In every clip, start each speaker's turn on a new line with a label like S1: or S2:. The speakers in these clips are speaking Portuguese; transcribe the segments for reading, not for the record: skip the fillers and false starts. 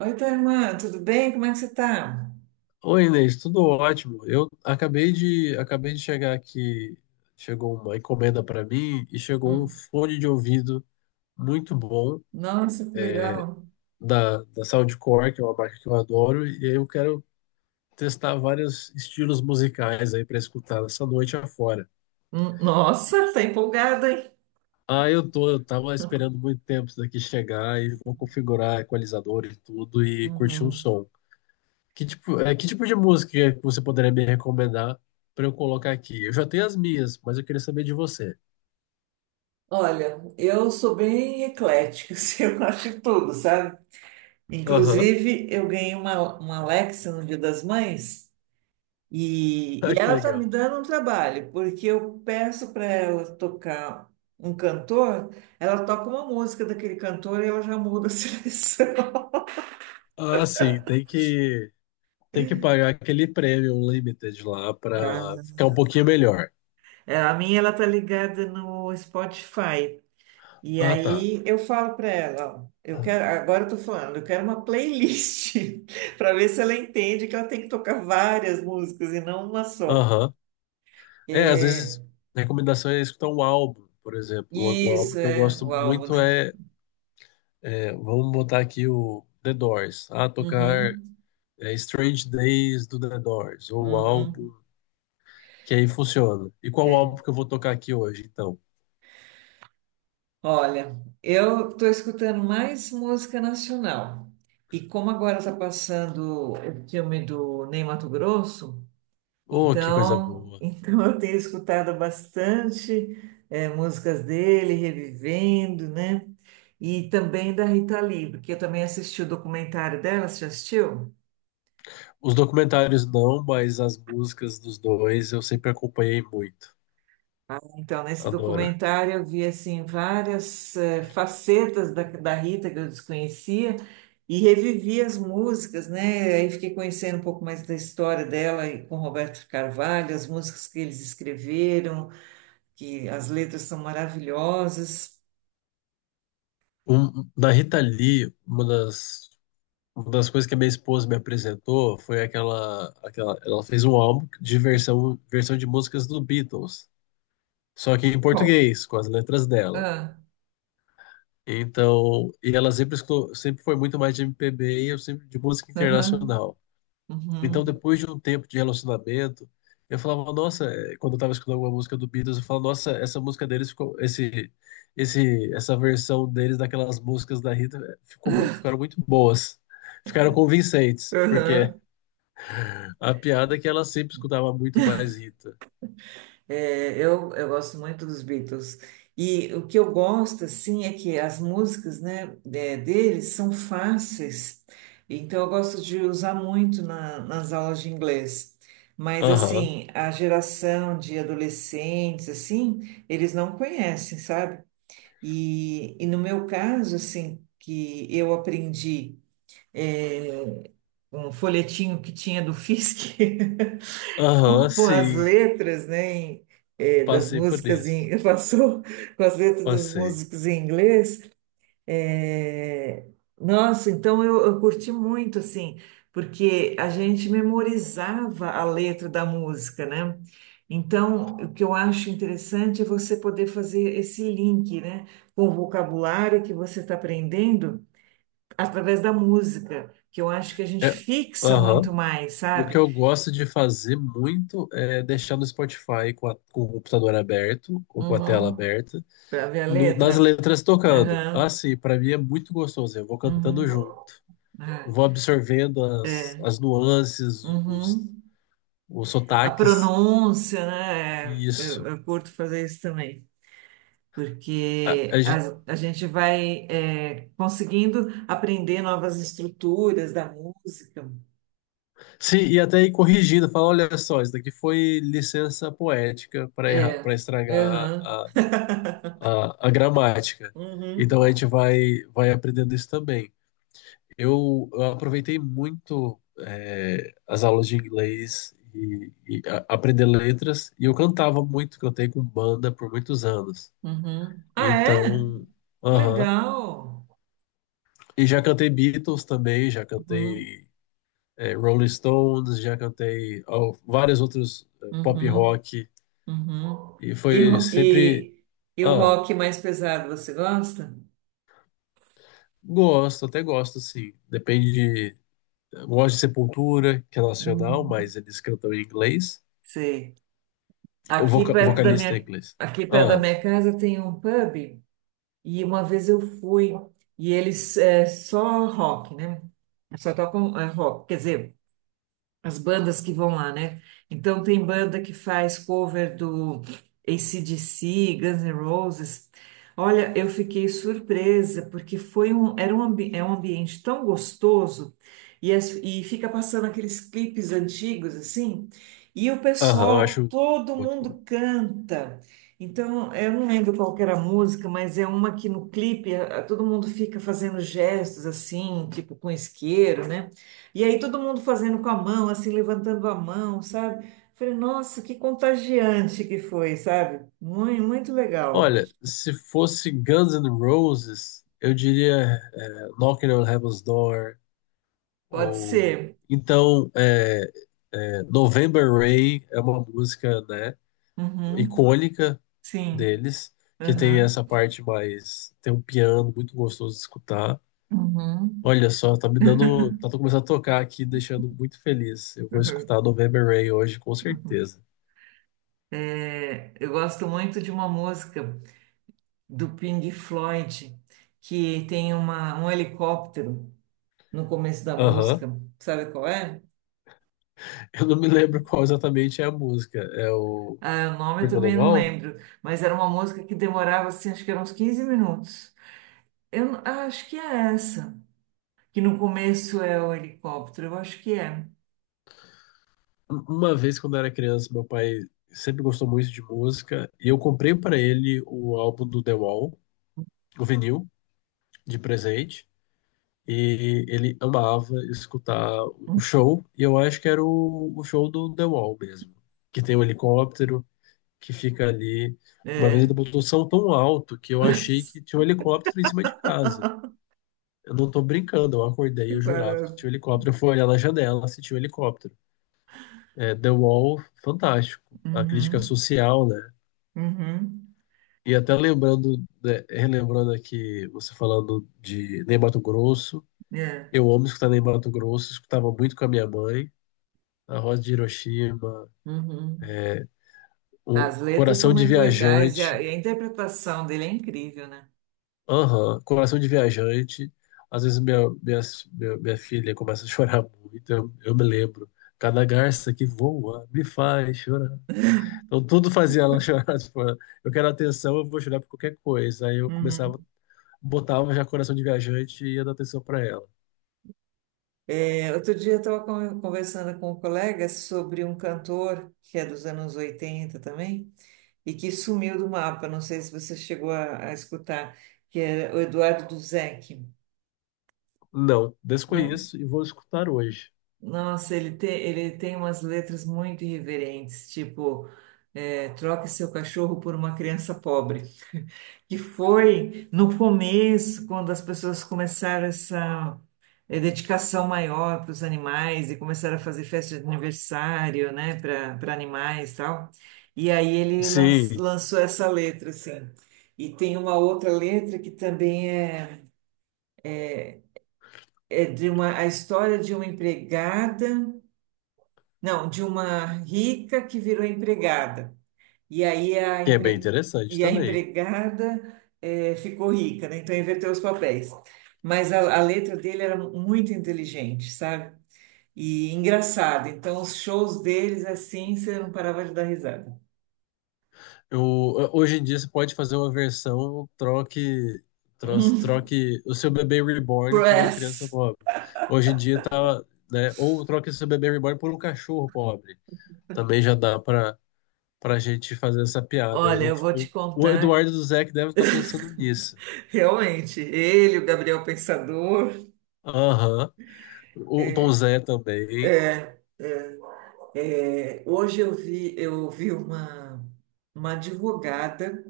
S1: Oi, tua irmã, tudo bem? Como é que você tá?
S2: Oi, Inês, tudo ótimo. Eu acabei de chegar aqui, chegou uma encomenda para mim e chegou um
S1: Hum.
S2: fone de ouvido muito bom
S1: Nossa, que legal.
S2: da Soundcore, que é uma marca que eu adoro, e eu quero testar vários estilos musicais aí para escutar essa noite afora.
S1: Nossa, tá empolgada, hein?
S2: Ah, eu tô, eu tava esperando muito tempo isso daqui chegar e vou configurar equalizador e tudo e curtir um
S1: Uhum.
S2: som. Que tipo de música que você poderia me recomendar para eu colocar aqui? Eu já tenho as minhas, mas eu queria saber de você.
S1: Olha, eu sou bem eclética, assim, eu gosto de tudo, sabe?
S2: Aham.
S1: Inclusive, eu ganhei uma Alexa no Dia das Mães e,
S2: Ah,
S1: e
S2: que
S1: ela tá me
S2: legal.
S1: dando um trabalho, porque eu peço para ela tocar um cantor, ela toca uma música daquele cantor e ela já muda a seleção.
S2: Ah, sim, tem que pagar aquele prêmio limited lá para ficar um pouquinho melhor.
S1: É, a minha ela tá ligada no Spotify. E
S2: Ah, tá.
S1: aí eu falo para ela, ó, eu quero, agora eu tô falando, eu quero uma playlist para ver se ela entende que ela tem que tocar várias músicas e não uma só.
S2: Aham. É, às
S1: É,
S2: vezes recomendação é escutar um álbum, por exemplo. O álbum
S1: isso
S2: que eu
S1: é
S2: gosto
S1: o álbum,
S2: muito
S1: né?
S2: é, vamos botar aqui o The Doors. Ah, tocar
S1: Uhum,
S2: Strange Days do The Doors ou o álbum
S1: uhum,
S2: que aí funciona. E qual
S1: é.
S2: álbum que eu vou tocar aqui hoje, então?
S1: Olha, eu tô escutando mais música nacional. E como agora tá passando o filme do Ney Matogrosso,
S2: Oh, que coisa
S1: então,
S2: boa.
S1: eu tenho escutado bastante músicas dele, revivendo, né? E também da Rita Lee, porque eu também assisti o documentário dela, você já assistiu?
S2: Os documentários não, mas as músicas dos dois eu sempre acompanhei muito.
S1: Ah, então, nesse
S2: Adoro.
S1: documentário eu vi assim várias facetas da Rita que eu desconhecia e revivi as músicas, né? Aí fiquei conhecendo um pouco mais da história dela e com Roberto Carvalho, as músicas que eles escreveram, que as letras são maravilhosas.
S2: Um, da Rita Lee, uma das coisas que a minha esposa me apresentou foi aquela. Ela fez um álbum de versão de músicas do Beatles, só que em português, com as letras dela.
S1: Ah,
S2: Então, e ela sempre, sempre foi muito mais de MPB e eu sempre de música
S1: aham,
S2: internacional. Então,
S1: uhum,
S2: depois de um tempo de relacionamento, eu falava, nossa, quando eu tava escutando alguma música do Beatles, eu falava, nossa, essa música deles ficou, essa versão deles daquelas músicas da Rita ficou muito, ficaram muito boas. Ficaram convincentes, porque
S1: aham.
S2: a piada é que ela sempre escutava muito mais Rita.
S1: É, eu gosto muito dos Beatles. E o que eu gosto, assim, é que as músicas, né, deles são fáceis. Então, eu gosto de usar muito nas aulas de inglês. Mas,
S2: Aham,
S1: assim, a geração de adolescentes, assim, eles não conhecem, sabe? E no meu caso, assim, que eu aprendi um folhetinho que tinha do Fisk.
S2: aham,
S1: com as
S2: sim.
S1: letras, né, das
S2: Passei por
S1: músicas
S2: isso.
S1: passou com as letras das
S2: Passei.
S1: músicas em inglês. eh, nossa, então eu curti muito, assim, porque a gente memorizava a letra da música, né? Então, o que eu acho interessante é você poder fazer esse link, né, com o vocabulário que você está aprendendo através da música, que eu acho que a gente
S2: É,
S1: fixa
S2: aham.
S1: muito mais,
S2: O que
S1: sabe?
S2: eu gosto de fazer muito é deixar no Spotify com, com o computador aberto ou com a tela
S1: Uhum.
S2: aberta.
S1: Para ver a
S2: Nas
S1: letra.
S2: letras tocando.
S1: Aham,
S2: Assim, para mim é muito gostoso. Eu vou
S1: uhum,
S2: cantando junto,
S1: ah,
S2: vou absorvendo as,
S1: é,
S2: as nuances,
S1: uhum.
S2: os
S1: A
S2: sotaques,
S1: pronúncia, né?
S2: e
S1: Eu,
S2: isso.
S1: eu curto fazer isso também,
S2: A, a
S1: porque
S2: gente,
S1: a gente vai conseguindo aprender novas estruturas da música.
S2: sim, e até ir corrigindo, falar, olha só, isso daqui foi licença poética para
S1: É,
S2: estragar
S1: aham,
S2: a gramática.
S1: uhum,
S2: Então a gente vai aprendendo isso também. Eu aproveitei muito as aulas de inglês e aprender letras, e eu cantava muito, cantei com banda por muitos anos.
S1: uhum. Ah, é?
S2: Então,
S1: Que
S2: aham.
S1: legal.
S2: E já cantei Beatles também, já
S1: Uhum,
S2: cantei Rolling Stones, já cantei ó, vários outros pop
S1: uhum,
S2: rock,
S1: uhum.
S2: e
S1: E,
S2: foi
S1: ro-
S2: sempre.
S1: e, e o
S2: Ah,
S1: rock mais pesado, você gosta?
S2: gosto, até gosto, sim. Depende de. Gosto de Sepultura, que é nacional,
S1: Hum.
S2: mas eles cantam em inglês.
S1: Sei.
S2: O
S1: Aqui
S2: voca- o
S1: perto da
S2: vocalista é
S1: minha,
S2: inglês.
S1: aqui perto da
S2: Ah,
S1: minha casa tem um pub e uma vez eu fui e eles é só rock, né? Só tocam rock, quer dizer, as bandas que vão lá, né? Então tem banda que faz cover do AC/DC, Guns N' Roses. Olha, eu fiquei surpresa porque foi um, era um, ambi- é um ambiente tão gostoso e fica passando aqueles clipes antigos assim, e o
S2: aham, eu
S1: pessoal,
S2: acho
S1: todo
S2: muito bom.
S1: mundo canta. Então, eu não lembro qual que era a música, mas é uma que no clipe todo mundo fica fazendo gestos assim, tipo com isqueiro, né? E aí todo mundo fazendo com a mão, assim, levantando a mão, sabe? Falei, nossa, que contagiante que foi, sabe? Muito, muito legal.
S2: Olha, se fosse Guns N' Roses, eu diria Knocking on Heaven's Door,
S1: Pode
S2: ou
S1: ser.
S2: então November Rain é uma música, né,
S1: Uhum.
S2: icônica
S1: Sim.
S2: deles, que tem
S1: Aham.
S2: essa parte mais, tem um piano muito gostoso de escutar.
S1: Uhum.
S2: Olha só, tá me dando, tá começando a tocar aqui, deixando muito feliz. Eu vou escutar November Rain hoje, com certeza.
S1: É, eu gosto muito de uma música do Pink Floyd que tem um helicóptero no começo da
S2: Aham.
S1: música. Sabe qual é?
S2: Eu não me lembro qual exatamente é a música. É o
S1: Ah, o nome eu
S2: Brick on the
S1: também não
S2: Wall?
S1: lembro, mas era uma música que demorava assim, acho que eram uns 15 minutos. Eu acho que é essa, que no começo é o helicóptero, eu acho que é.
S2: Uma vez, quando eu era criança, meu pai sempre gostou muito de música e eu comprei para ele o álbum do The Wall, o vinil, de presente. E ele amava escutar o show, e eu acho que era o show do The Wall mesmo, que tem um helicóptero que fica ali. Uma vez ele
S1: É.
S2: botou o som tão alto que eu achei que tinha um helicóptero em cima de casa. Eu não tô brincando, eu acordei e
S1: Que
S2: eu jurava que
S1: barato.
S2: tinha um helicóptero. Eu fui olhar na janela, se tinha um helicóptero. É, The Wall, fantástico. A crítica
S1: Uhum,
S2: social, né?
S1: uhum,
S2: E até lembrando, né, relembrando aqui, você falando de Ney Mato Grosso.
S1: é.
S2: Eu amo escutar Ney Mato Grosso, escutava muito com a minha mãe. A Rosa de Hiroshima,
S1: Uhum.
S2: o
S1: As letras são
S2: Coração de
S1: muito legais e a,
S2: Viajante.
S1: e a interpretação dele é incrível, né?
S2: Aham, Coração de Viajante. Às vezes minha filha começa a chorar muito, eu me lembro. Cada garça que voa me faz chorar. Então tudo fazia ela chorar. Tipo, eu quero atenção, eu vou chorar por qualquer coisa. Aí eu começava,
S1: Uhum.
S2: botava já coração de viajante e ia dar atenção para ela.
S1: É, outro dia eu estava conversando com um colega sobre um cantor que é dos anos 80 também e que sumiu do mapa. Não sei se você chegou a escutar, que era o Eduardo Duzec.
S2: Não, desconheço e vou escutar hoje.
S1: Nossa, ele tem umas letras muito irreverentes, tipo, troque seu cachorro por uma criança pobre, que foi no começo, quando as pessoas começaram essa dedicação maior para os animais e começaram a fazer festa de aniversário, né, para animais e tal. E aí ele
S2: Sim,
S1: lançou essa letra, assim. E tem uma outra letra que também é, é de a história de uma empregada. Não, de uma rica que virou empregada. E aí
S2: que é bem interessante
S1: e a
S2: também.
S1: empregada ficou rica, né? Então inverteu os papéis. Mas a letra dele era muito inteligente, sabe? E engraçada. Então os shows deles, assim, você não parava de dar risada.
S2: Eu, hoje em dia você pode fazer uma versão
S1: Hum,
S2: troque o seu bebê reborn por uma criança
S1: Press!
S2: pobre. Hoje em dia tá, né? Ou troque o seu bebê reborn por um cachorro pobre. Também já dá para pra gente fazer essa piada.
S1: Olha,
S2: Eu-
S1: eu vou te
S2: o, o
S1: contar.
S2: Eduardo do Zé que deve estar pensando nisso.
S1: Realmente, o Gabriel Pensador.
S2: Aham. O Tom Zé também.
S1: Hoje eu vi, uma, advogada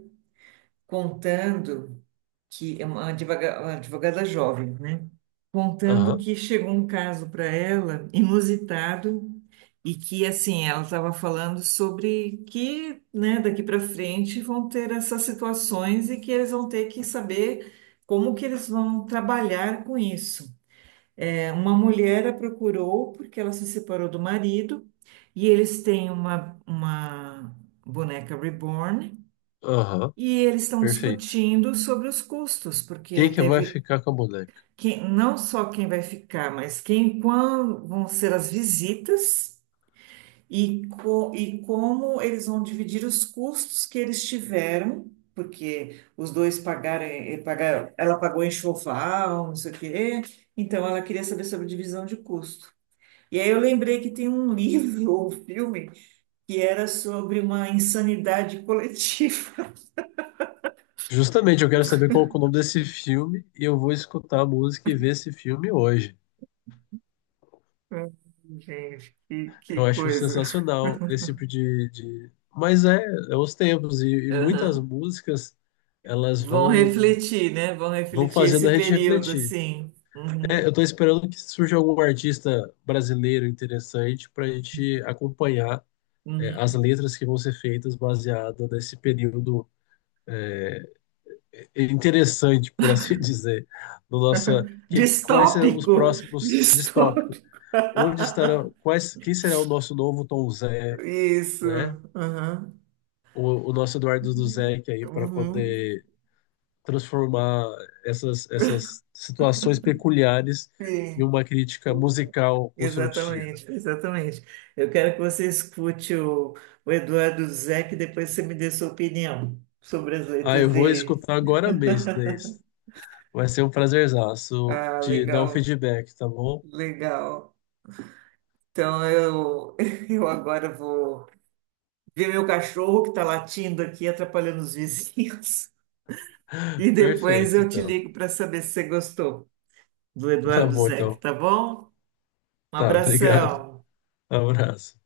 S1: contando. Que é uma uma advogada jovem, né? Contando
S2: Aham,
S1: que chegou um caso para ela inusitado e que assim ela estava falando sobre que, né, daqui para frente vão ter essas situações e que eles vão ter que saber como que eles vão trabalhar com isso. É, uma mulher a procurou porque ela se separou do marido e eles têm uma boneca reborn.
S2: aham.
S1: E eles estão
S2: Perfeito.
S1: discutindo sobre os custos, porque
S2: Quem que vai
S1: teve
S2: ficar com a boneca?
S1: não só quem vai ficar, mas quem, quando vão ser as visitas e como eles vão dividir os custos que eles tiveram, porque os dois pagaram, pagaram, ela pagou enxoval, não sei o quê, então ela queria saber sobre divisão de custo. E aí eu lembrei que tem um livro ou filme que era sobre uma insanidade coletiva.
S2: Justamente, eu quero saber qual que é o nome desse filme e eu vou escutar a música e ver esse filme hoje.
S1: Gente, que
S2: Eu acho
S1: coisa.
S2: sensacional esse tipo de. Mas é, é os tempos e muitas
S1: Aham.
S2: músicas elas
S1: Vão
S2: vão
S1: refletir, né? Vão
S2: vão
S1: refletir
S2: fazendo
S1: esse
S2: a gente
S1: período,
S2: refletir.
S1: assim.
S2: É,
S1: Uhum,
S2: eu estou esperando que surja algum artista brasileiro interessante para a gente acompanhar as
S1: uhum.
S2: letras que vão ser feitas baseada nesse período interessante, por assim dizer, no nossa que quais serão os
S1: Distópico.
S2: próximos distópicos?
S1: Distópico.
S2: Onde estarão quais quem será o nosso novo Tom Zé?
S1: Isso.
S2: Né?
S1: Uhum.
S2: O nosso Eduardo Duzec aí para
S1: Uhum.
S2: poder transformar essas situações peculiares em
S1: Sim,
S2: uma crítica musical construtiva.
S1: exatamente, exatamente. Eu quero que você escute o Eduardo Zeck, depois você me dê sua opinião sobre as
S2: Ah, eu
S1: letras
S2: vou
S1: dele.
S2: escutar agora mesmo, Inês. Vai ser um prazerzaço
S1: Ah,
S2: de dar o
S1: legal,
S2: feedback, tá bom?
S1: legal. Então eu, eu agora vou ver meu cachorro que está latindo aqui, atrapalhando os vizinhos. E depois
S2: Perfeito,
S1: eu te
S2: então.
S1: ligo para saber se você gostou do
S2: Tá
S1: Eduardo
S2: bom,
S1: Zeck,
S2: então.
S1: tá bom? Um
S2: Tá, obrigado.
S1: abração.
S2: Abraço.